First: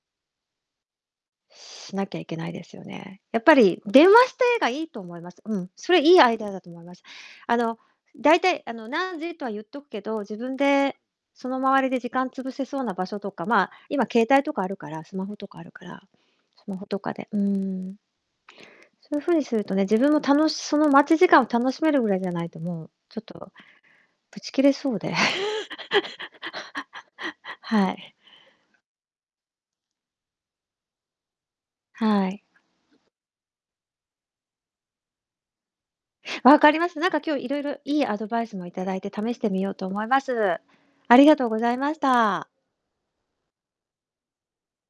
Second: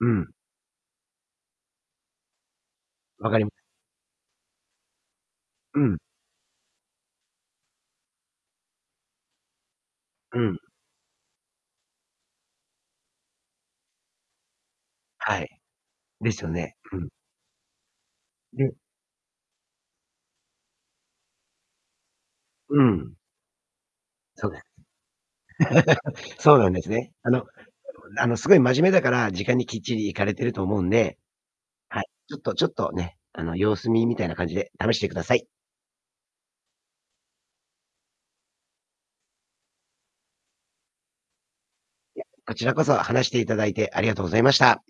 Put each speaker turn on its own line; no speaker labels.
うん。
しなきゃいけないですよね。
わか
やっ
り
ぱり、電話して、が、良いと思います。うん。
う
そ
ん。
れ、良いアイデアだと思います。あの、大体、あの、何時、とは言っとくけど、自
う
分
ん。
で、その周りで時間潰せそうな場所とか、まあ、今、携帯とかあるから、スマホ
は
とか
い。
あるから、
ですよ
ス
ね。
マホ
う
と
ん。
かで、うーん。そういう風にするとね、自分も楽しその待ち時間を、楽しめるぐらいじゃないと、
う
もう、
ん。
ちょっとぶ
そ
ち
うで
切
す。
れそうで。
そうなんですね。あの
はい。
あの、すごい真面目だから、時間にきっちり行かれてると思うんで。はい。
は
ちょ
い。
っとちょっとね、あの、様子見みたいな感じで、試してください。
分かりました。なんか、今日、色々良いアドバイスも頂いて、試してみようと思います。ありがとうございました。
こちらこそ話していただいてありがとうございました。